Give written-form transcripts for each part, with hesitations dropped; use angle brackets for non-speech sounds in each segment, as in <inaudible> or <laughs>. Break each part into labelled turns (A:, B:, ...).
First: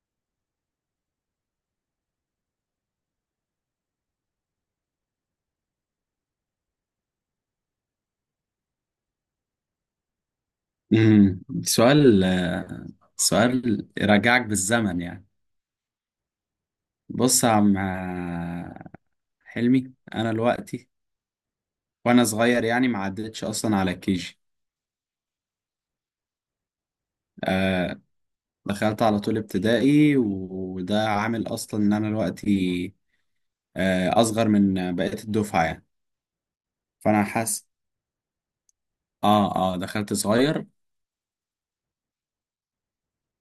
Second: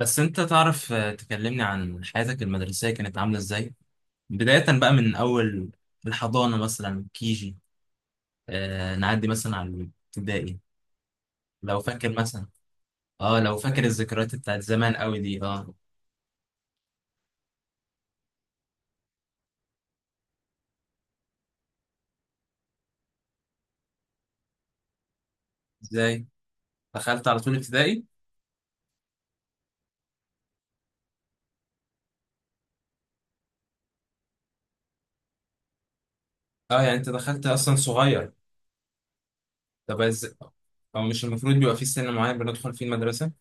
A: بس انت تعرف تكلمني عن حياتك المدرسية كانت عاملة ازاي؟ بداية بقى من اول الحضانة مثلا كيجي. نعدي مثلا على الابتدائي. لو فاكر
B: سؤال.
A: مثلا. اه، لو فاكر
B: سؤال
A: الذكريات
B: يرجعك
A: بتاعت زمان
B: بالزمن
A: قوي
B: يعني.
A: دي. اه.
B: بص يا عم، حلمي انا دلوقتي وانا صغير يعني ما عدتش اصلا على كيجي.
A: ازاي؟ دخلت على طول
B: آه،
A: ابتدائي؟
B: دخلت على طول ابتدائي وده عامل اصلا ان انا دلوقتي اصغر من بقية الدفعة يعني.
A: اه، يعني انت
B: فانا
A: دخلت
B: حاسس،
A: اصلا صغير.
B: اه
A: طب
B: دخلت صغير.
A: او مش المفروض بيبقى في سن معين بندخل فيه المدرسة؟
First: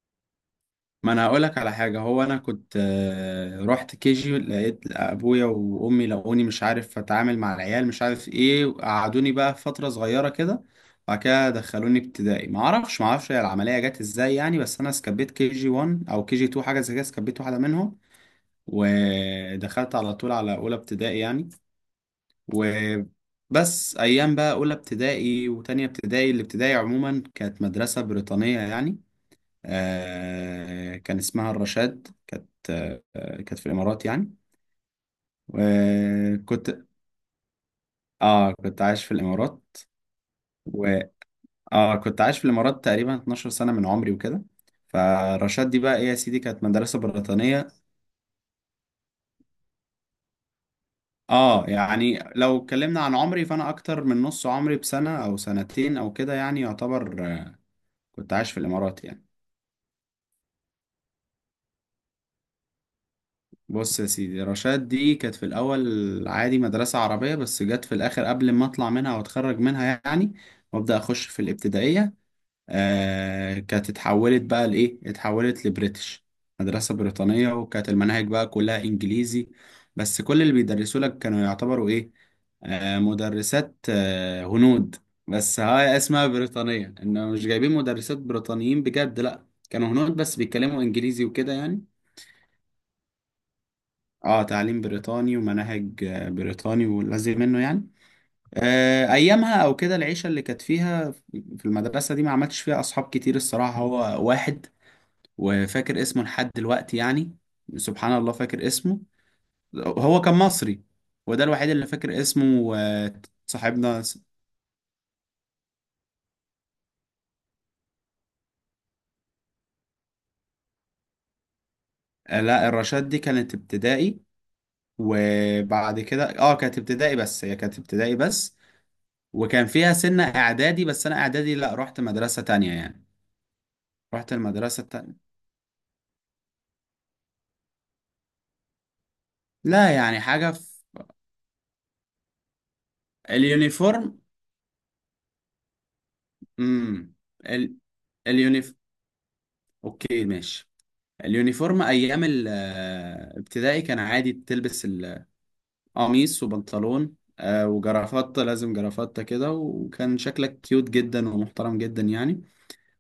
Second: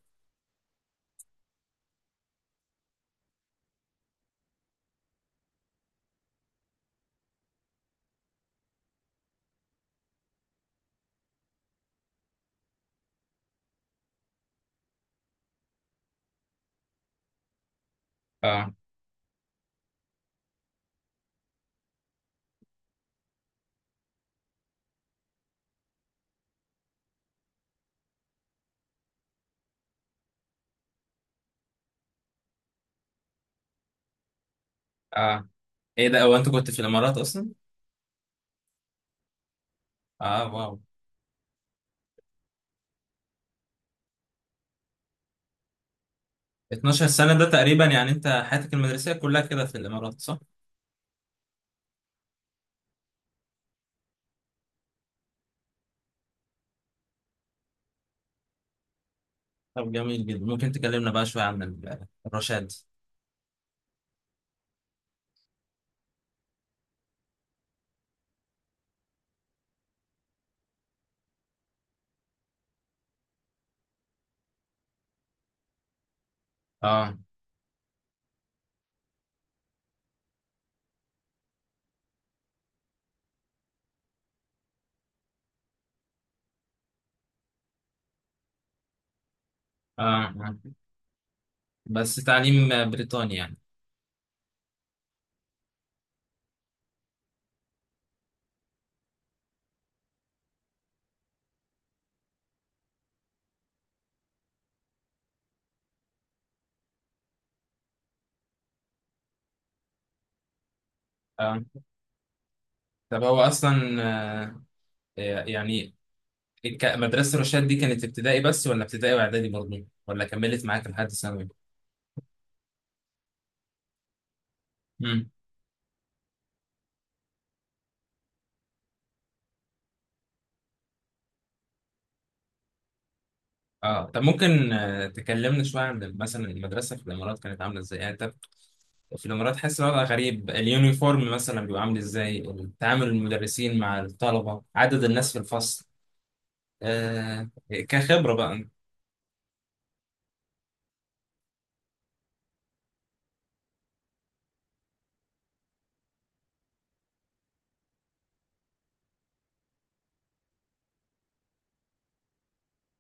B: ما انا هقولك على حاجه، هو انا كنت رحت كيجي لقيت ابويا وامي لقوني مش عارف اتعامل مع العيال مش عارف ايه، قعدوني بقى فتره صغيره كده. وبعد كده دخلوني ابتدائي، ما اعرفش هي العمليه جت ازاي يعني، بس انا سكبيت كي جي 1 او كي جي 2 حاجه زي كده، سكبيت واحده منهم.
A: اه
B: ودخلت على طول على اولى ابتدائي يعني. وبس ايام بقى اولى ابتدائي وتانية ابتدائي، الابتدائي عموما كانت مدرسه بريطانيه يعني. كان اسمها الرشاد، كانت كانت في الامارات يعني.
A: اه، ايه ده، هو انت
B: وكنت،
A: كنت في الامارات اصلا؟
B: اه كنت عايش في الامارات
A: اه، واو.
B: و اه كنت عايش في الامارات تقريبا 12 سنه من عمري وكده. فرشاد دي بقى ايه يا سيدي، كانت مدرسه
A: 12 سنة ده
B: بريطانيه.
A: تقريبا، يعني انت حياتك المدرسية كلها كده في الامارات صح؟
B: اه يعني لو اتكلمنا عن عمري فانا اكتر من نص عمري بسنه او سنتين او كده، يعني يعتبر كنت عايش في الامارات يعني.
A: طب جميل جدا، ممكن تكلمنا بقى شوية عن الرشاد.
B: بص يا سيدي، رشاد دي كانت في الأول عادي مدرسة عربية، بس جت في الآخر قبل ما أطلع منها وأتخرج منها يعني وأبدأ أخش في الابتدائية، آه كانت اتحولت بقى لإيه؟ اتحولت لبريتش، مدرسة
A: اه
B: بريطانية، وكانت المناهج بقى كلها إنجليزي. بس كل اللي بيدرسوا لك كانوا يعتبروا إيه؟ آه مدرسات، هنود. بس هاي اسمها بريطانية، إنه مش جايبين مدرسات بريطانيين بجد، لأ كانوا
A: اه،
B: هنود بس
A: آه.
B: بيتكلموا إنجليزي وكده يعني.
A: بس تعليم بريطاني يعني.
B: اه تعليم بريطاني ومناهج بريطاني واللازم منه يعني. آه، ايامها او كده، العيشه اللي كانت فيها في المدرسه دي ما عملتش فيها اصحاب كتير الصراحه، هو واحد وفاكر اسمه لحد دلوقتي يعني، سبحان الله فاكر اسمه. هو كان مصري، وده
A: اه،
B: الوحيد اللي فاكر اسمه. آه،
A: طب هو
B: صاحبنا
A: أصلا. آه يعني مدرسة الرشاد دي كانت ابتدائي بس، ولا ابتدائي وإعدادي برضه، ولا كملت معاك لحد ثانوي؟
B: آه، لا الرشاد دي كانت ابتدائي
A: امم
B: وبعد كده، اه كانت ابتدائي بس، هي كانت ابتدائي بس. وكان فيها سنة اعدادي بس انا اعدادي لا رحت مدرسة تانية يعني،
A: اه، طب
B: رحت
A: ممكن
B: المدرسة التانية.
A: تكلمنا شوية عن مثلا المدرسة في الإمارات كانت عاملة إزاي؟ يعني أنت في الإمارات، حاسس
B: لا
A: الوضع
B: يعني
A: غريب.
B: حاجة في
A: اليونيفورم مثلا بيبقى عامل إزاي، تعامل المدرسين مع
B: اليونيفورم.
A: الطلبة، عدد الناس في الفصل،
B: امم ال...
A: كخبرة بقى.
B: اليونيف اوكي ماشي. اليونيفورم ايام الابتدائي كان عادي، تلبس القميص وبنطلون وجرافطة، لازم جرافطة كده، وكان شكلك كيوت جدا ومحترم جدا يعني.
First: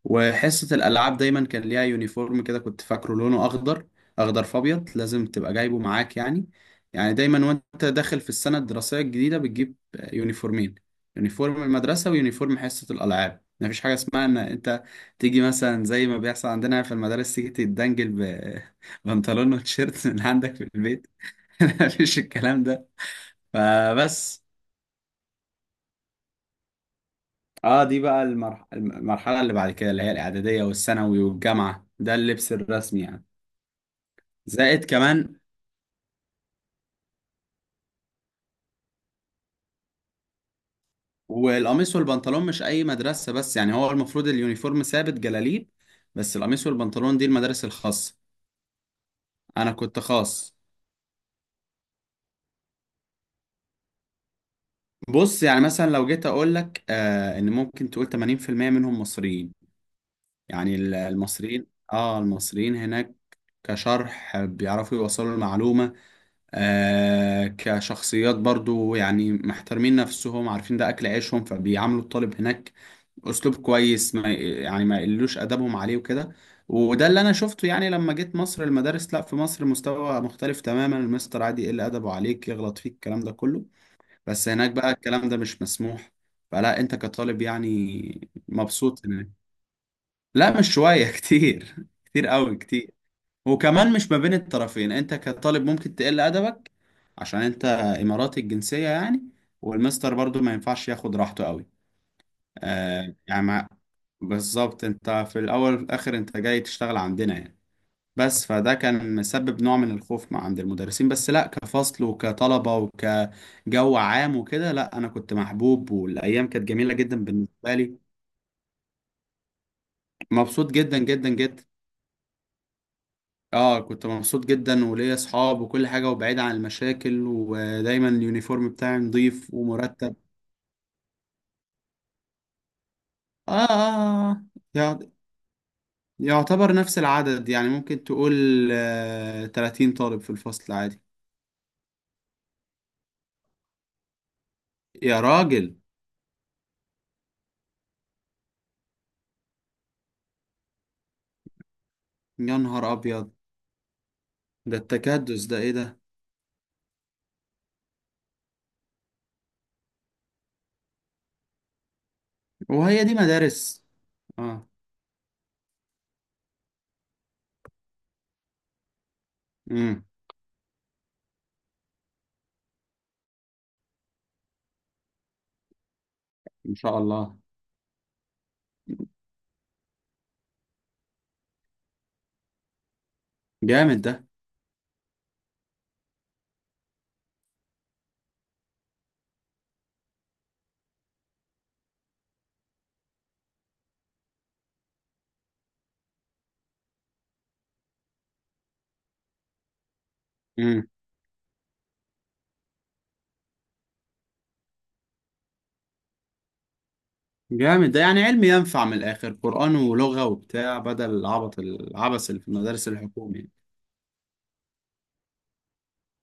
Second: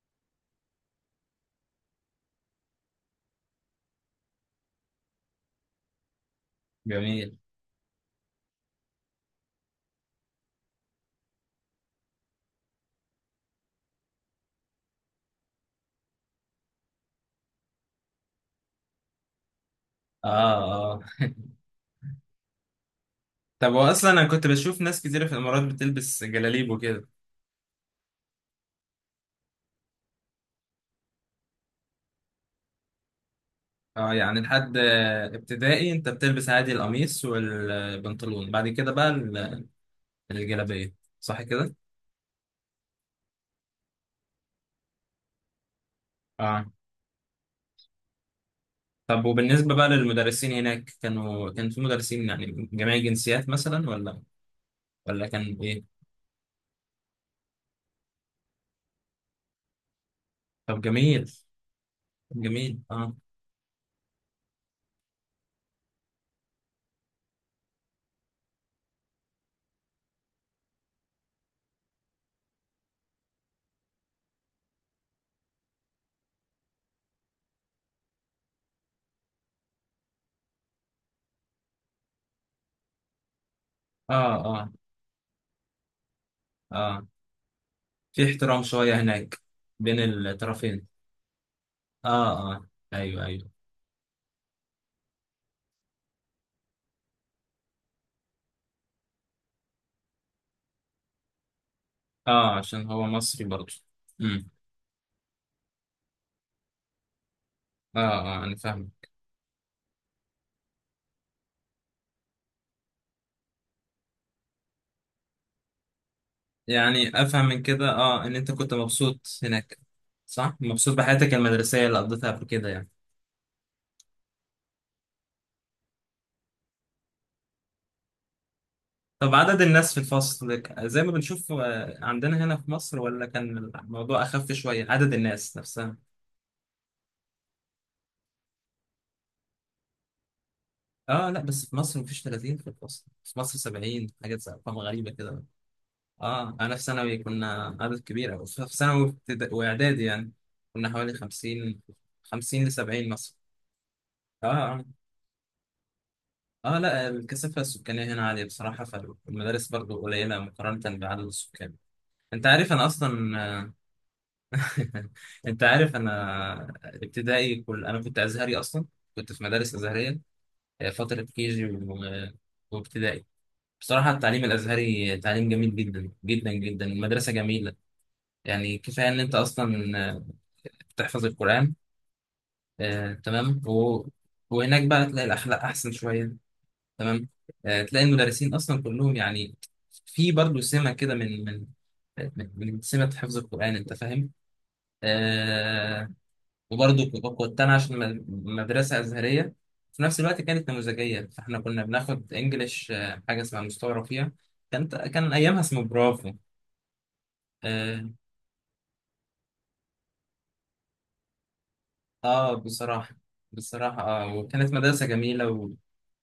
B: وحصة الألعاب دايما كان ليها يونيفورم كده، كنت فاكره لونه أخضر، أخضر فأبيض، لازم تبقى جايبه معاك يعني. يعني
A: جميل.
B: دايما وأنت داخل في السنة الدراسية الجديدة بتجيب يونيفورمين، يونيفورم المدرسة ويونيفورم حصة الألعاب. مفيش حاجة اسمها إن أنت تيجي مثلا زي ما بيحصل عندنا في المدارس، تيجي تتدنجل ببنطلون <laughs> وتيشيرت من
A: اه
B: عندك في
A: اه.
B: البيت.
A: <laughs>
B: <laughs> مفيش الكلام ده
A: طب هو اصلا، انا
B: فبس.
A: كنت بشوف ناس كتير في الامارات بتلبس جلاليب وكده.
B: اه دي بقى المرحلة اللي بعد كده، اللي هي الإعدادية والثانوي والجامعة، ده اللبس الرسمي يعني.
A: اه، يعني لحد
B: زائد كمان
A: ابتدائي انت بتلبس عادي القميص والبنطلون، بعد كده بقى الجلابية، صح كده؟
B: والقميص والبنطلون، مش اي مدرسة بس يعني، هو المفروض اليونيفورم ثابت جلاليب، بس
A: اه،
B: القميص والبنطلون دي المدارس الخاصة.
A: طب
B: انا
A: وبالنسبة بقى
B: كنت
A: للمدرسين
B: خاص.
A: هناك، كان في مدرسين يعني من جميع الجنسيات مثلا، ولا ولا
B: بص
A: كان
B: يعني مثلا
A: ايه؟
B: لو جيت اقول لك آه ان ممكن تقول 80% منهم مصريين يعني،
A: طب جميل.
B: المصريين، اه المصريين
A: جميل. اه
B: هناك كشرح بيعرفوا يوصلوا المعلومة، آه كشخصيات برضو يعني محترمين نفسهم، عارفين ده أكل عيشهم، فبيعاملوا الطالب هناك أسلوب كويس، ما يعني ما يقلوش أدبهم عليه وكده. وده اللي أنا شفته يعني، لما جيت مصر المدارس، لا في مصر مستوى مختلف تماما، المستر عادي يقل أدبه عليك، يغلط فيك، الكلام ده كله.
A: اه
B: بس
A: اه
B: هناك بقى الكلام ده مش مسموح، فلا أنت
A: اه،
B: كطالب
A: في
B: يعني
A: احترام شوية
B: مبسوط هناك.
A: هناك بين
B: لا مش
A: الطرفين.
B: شوية <laughs> كتير، كتير
A: اه
B: قوي
A: اه،
B: كتير.
A: ايوه ايوه.
B: وكمان مش ما بين الطرفين، انت كطالب ممكن تقل ادبك عشان انت اماراتي الجنسية يعني، والمستر برضو ما ينفعش ياخد راحته قوي.
A: اه، عشان هو
B: آه يعني
A: مصري برضه. امم.
B: بالظبط، انت في الاول وفي الاخر انت جاي تشتغل عندنا يعني.
A: اه اه،
B: بس
A: انا
B: فده
A: فاهم.
B: كان مسبب نوع من الخوف مع عند المدرسين، بس لا كفصل وكطلبة وكجو عام وكده لا، انا كنت محبوب والايام كانت جميلة
A: يعني
B: جدا
A: افهم من
B: بالنسبة
A: كده
B: لي.
A: ان انت كنت مبسوط هناك صح،
B: مبسوط
A: مبسوط
B: جدا جدا
A: بحياتك
B: جدا.
A: المدرسيه اللي قضيتها قبل كده يعني.
B: اه كنت مبسوط جدا وليا اصحاب وكل حاجه، وبعيد عن المشاكل، ودايما اليونيفورم بتاعي
A: طب،
B: نظيف
A: عدد الناس في
B: ومرتب.
A: الفصل زي ما بنشوف، عندنا هنا في مصر، ولا
B: اه
A: كان
B: اه،
A: الموضوع
B: آه. آه.
A: اخف شويه
B: يع-
A: عدد الناس نفسها؟
B: يعتبر نفس العدد يعني، ممكن تقول آه 30 طالب في الفصل عادي.
A: اه، لا بس في مصر مفيش 30 في الفصل، في مصر 70 حاجات، ارقام غريبه
B: يا
A: كده.
B: راجل،
A: اه، انا في ثانوي كنا عدد كبير أوي. في ثانوي واعدادي يعني، كنا حوالي 50
B: يا
A: 50 ل
B: نهار
A: 70
B: ابيض،
A: مثلا.
B: ده
A: اه
B: التكدس ده ايه ده!
A: اه، لا الكثافة السكانية هنا عالية بصراحة، فالمدارس برضو قليلة مقارنة بعدد السكان. انت عارف انا
B: وهي دي
A: اصلا.
B: مدارس! اه.
A: <laughs> انت عارف انا ابتدائي كل، انا كنت ازهري اصلا، كنت في مدارس
B: امم.
A: ازهرية. فترة كيجي وابتدائي. بصراحة التعليم الازهري تعليم جميل جدا جدا
B: ان
A: جدا،
B: شاء
A: المدرسة
B: الله.
A: جميلة. يعني كفاية ان انت اصلا بتحفظ القرآن. آه، تمام
B: جامد
A: و...
B: ده.
A: وهناك بقى تلاقي الاخلاق احسن شوية، تمام. تلاقي المدرسين اصلا كلهم يعني في برضه سمه كده، من سمه حفظ القران، انت فاهم. آه وبرضه كنت انا، عشان مدرسه ازهريه في نفس الوقت كانت
B: امم.
A: نموذجيه، فاحنا كنا بناخد انجليش، حاجه اسمها مستوى فيها، كان ايامها اسمه برافو.
B: جامد ده،
A: اه،
B: يعني علم ينفع من الاخر، قرآن ولغة وبتاع، بدل العبط العبث اللي في
A: آه
B: المدارس
A: بصراحه
B: الحكومية.
A: بصراحه وكانت مدرسه جميله،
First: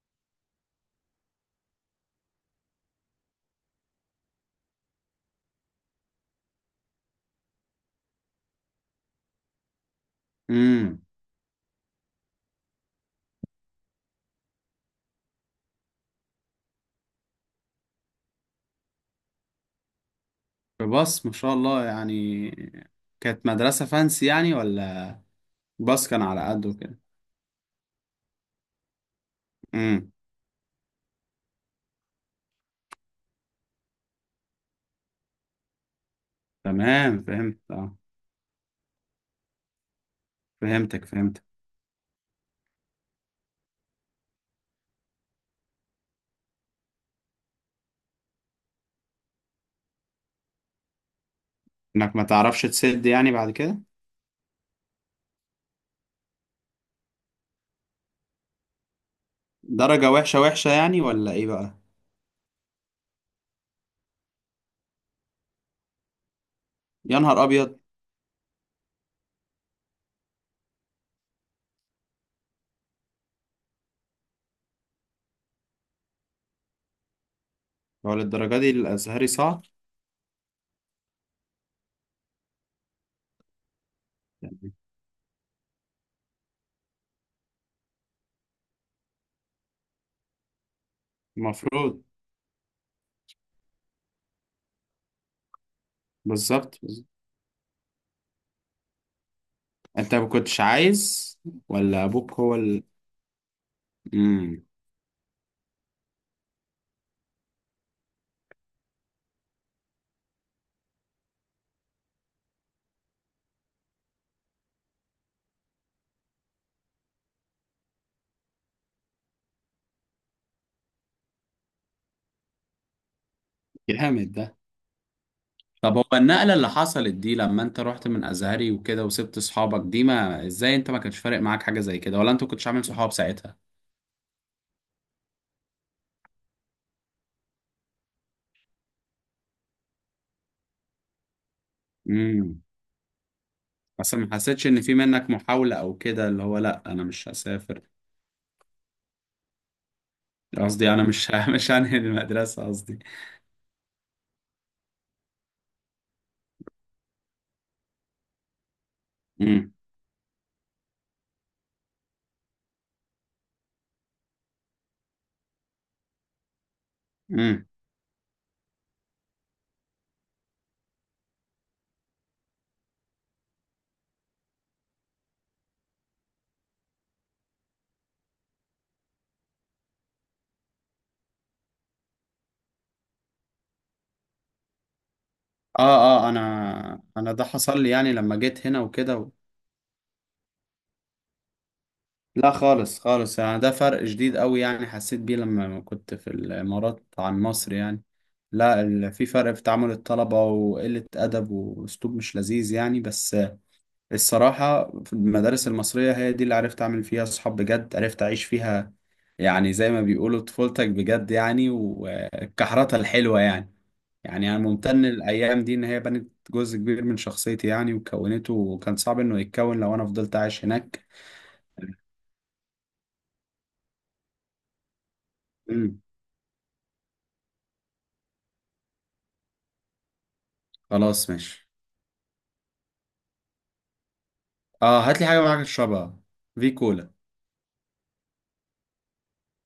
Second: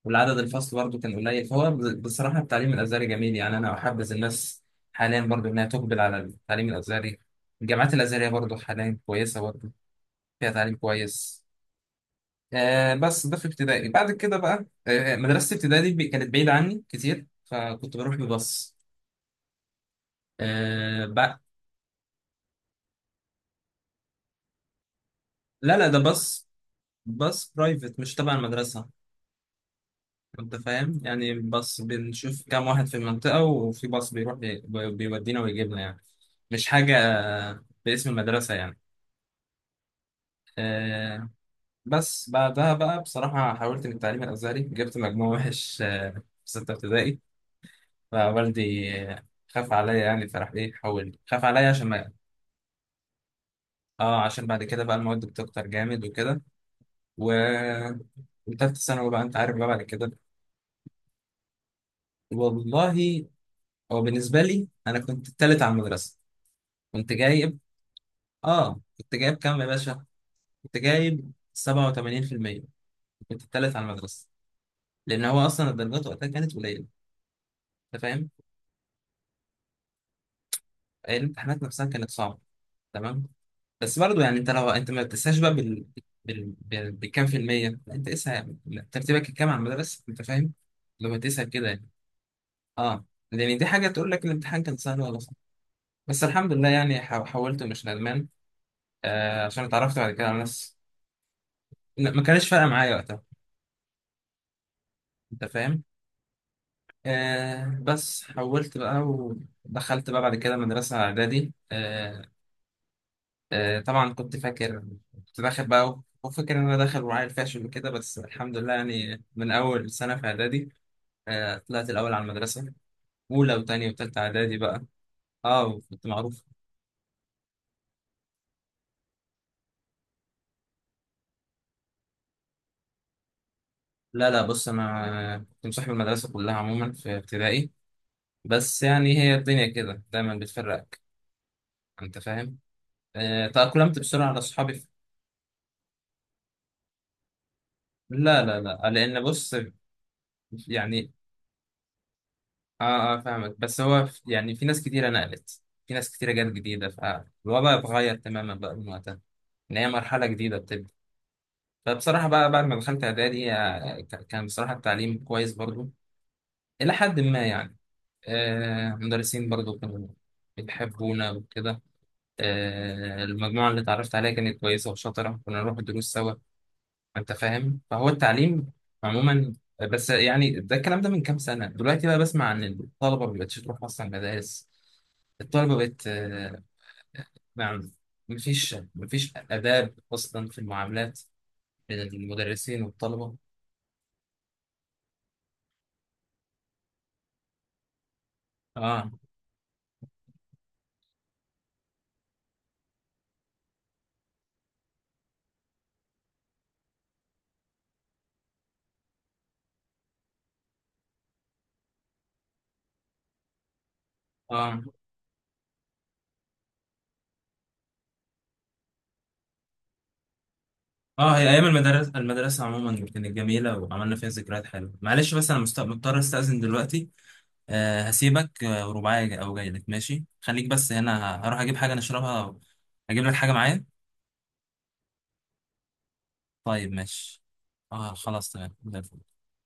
A: والعدد الفصل برضه كان قليل، فهو بصراحة التعليم الأزهري جميل، يعني أنا أحبذ الناس حاليا برضه إنها تقبل على التعليم الأزهري، الجامعات الأزهرية برضه حاليا كويسة، برضه فيها تعليم كويس. بس ده في ابتدائي. بعد كده بقى مدرسة ابتدائي دي، كانت بعيدة عني كتير، فكنت بروح بباص. آه
B: بس ما
A: بقى
B: شاء الله يعني، كانت مدرسة فانسي يعني ولا؟
A: لا لا، ده
B: باص كان على
A: باص،
B: قده كده.
A: باص برايفت مش تبع المدرسة،
B: امم،
A: انت فاهم يعني، بس بنشوف كام واحد في المنطقة وفي باص بيروح بيودينا ويجيبنا يعني، مش حاجة
B: تمام فهمت اه.
A: باسم المدرسة يعني.
B: فهمتك
A: آه،
B: فهمتك.
A: بس بعدها بقى، بصراحة حاولت من التعليم الأزهري، جبت مجموع وحش في ستة ابتدائي، فوالدي خاف عليا يعني، فراح حول، خاف عليا عشان ما.
B: انك ما تعرفش تسد يعني بعد كده.
A: اه، عشان بعد كده بقى المواد بتكتر جامد وكده. و- وتالتة ثانوي بقى أنت عارف بقى بعد
B: درجة
A: كده.
B: وحشة وحشة يعني ولا ايه بقى؟
A: والله، هو بالنسبة لي أنا كنت التالت على المدرسة، كنت
B: يا نهار
A: جايب.
B: ابيض!
A: اه، كنت جايب كام يا باشا؟ كنت جايب 87%، كنت التالت على المدرسة. لأن هو أصلا الدرجات وقتها كانت قليلة، أنت
B: هو
A: فاهم؟
B: للدرجة دي الازهري صعب؟
A: الامتحانات نفسها كانت صعبة، تمام؟ بس برضو يعني أنت،
B: يعني
A: لو أنت ما بتقيسهاش بقى بالكام في المية، لا، أنت قيسها ترتيبك الكام على المدرسة، أنت فاهم؟ لو هتقيسها كده يعني.
B: المفروض.
A: اه، لأن دي حاجة تقول لك الامتحان كان سهل ولا صعب. بس الحمد لله
B: بالظبط
A: يعني
B: بالظبط.
A: حولت مش ندمان. عشان اتعرفت بعد
B: انت ما
A: كده على
B: كنتش
A: ناس.
B: عايز ولا
A: لا، ما
B: ابوك
A: كانش
B: هو
A: فارقة
B: ال،
A: معايا وقتها،
B: امم.
A: أنت فاهم؟ بس حولت بقى، ودخلت بقى بعد كده مدرسة إعدادي. طبعا كنت فاكر، كنت داخل بقى وفاكر إن أنا داخل وعيل فاشل وكده. بس الحمد لله يعني، من أول سنة في إعدادي طلعت الأول على المدرسة، أولى وتانية وتالتة
B: جامد ده.
A: إعدادي بقى.
B: طب هو
A: كنت معروف.
B: النقلة اللي حصلت دي لما انت رحت من ازهري وكده وسبت اصحابك دي، ما ازاي انت ما كانش فارق معاك حاجة زي كده ولا انت كنتش عامل صحاب ساعتها؟
A: لا لا، بص أنا كنت مصاحب المدرسة كلها عموما في ابتدائي، بس يعني هي الدنيا كده دايما بتفرقك، أنت فاهم.
B: امم.
A: تأقلمت
B: اصلا
A: بسرعة
B: ما
A: على
B: حسيتش
A: أصحابي
B: ان
A: في-
B: في منك محاولة او كده اللي هو لا انا مش هسافر،
A: لا لا لا، لأن بص،
B: قصدي انا
A: يعني
B: مش ه- <laughs> مش هنهي المدرسة قصدي.
A: اه اه فاهمك، بس هو يعني في ناس كتيرة نقلت، في ناس كتيرة جت جديدة، فالوضع اتغير تماما بقى من وقتها،
B: امم.
A: ان هي مرحلة جديدة بتبدأ. فبصراحة بقى بعد ما دخلت اعدادي، كان بصراحة التعليم كويس برضو، الى حد ما
B: امم.
A: يعني. مدرسين برضو كانوا بيحبونا وكده. المجموعة اللي اتعرفت عليها كانت كويسة وشاطرة، كنا نروح الدروس سوا، انت فاهم، فهو التعليم عموما. بس يعني ده الكلام ده من كام سنة، دلوقتي بقى بسمع عن الطلبة ما بقتش تروح أصلا مدارس. الطلبة بقت
B: اه
A: آه،
B: انا انا ده
A: مع
B: حصل لي يعني لما جيت
A: مفيش
B: هنا وكده.
A: مفيش آداب أصلا في المعاملات بين
B: لا
A: المدرسين
B: خالص
A: والطلبة.
B: خالص، انا ده فرق جديد قوي يعني حسيت بيه لما كنت في الامارات عن مصر يعني. لا
A: آه
B: في فرق في تعامل الطلبة وقلة أدب وأسلوب مش لذيذ يعني، بس الصراحة في المدارس المصرية هي دي اللي عرفت أعمل فيها صحاب بجد، عرفت أعيش فيها يعني، زي ما بيقولوا طفولتك بجد يعني وكحرتها الحلوة يعني. يعني أنا
A: آه
B: ممتن الأيام دي إن هي بنت جزء كبير من شخصيتي يعني وكونته، وكان صعب إنه يتكون لو أنا فضلت عايش هناك.
A: هي أيام المدرسة عموما كانت جميلة، وعملنا فيها ذكريات حلوة. معلش بس أنا
B: أمم،
A: مضطر أستأذن دلوقتي. هسيبك، ورباعي أو جاي لك، ماشي خليك بس هنا،
B: خلاص
A: هروح
B: ماشي.
A: أجيب حاجة نشربها أو أجيب لك حاجة معايا.
B: اه هات لي حاجه معاك تشربها، في
A: طيب
B: كولا.
A: ماشي. خلاص تمام زي الفل.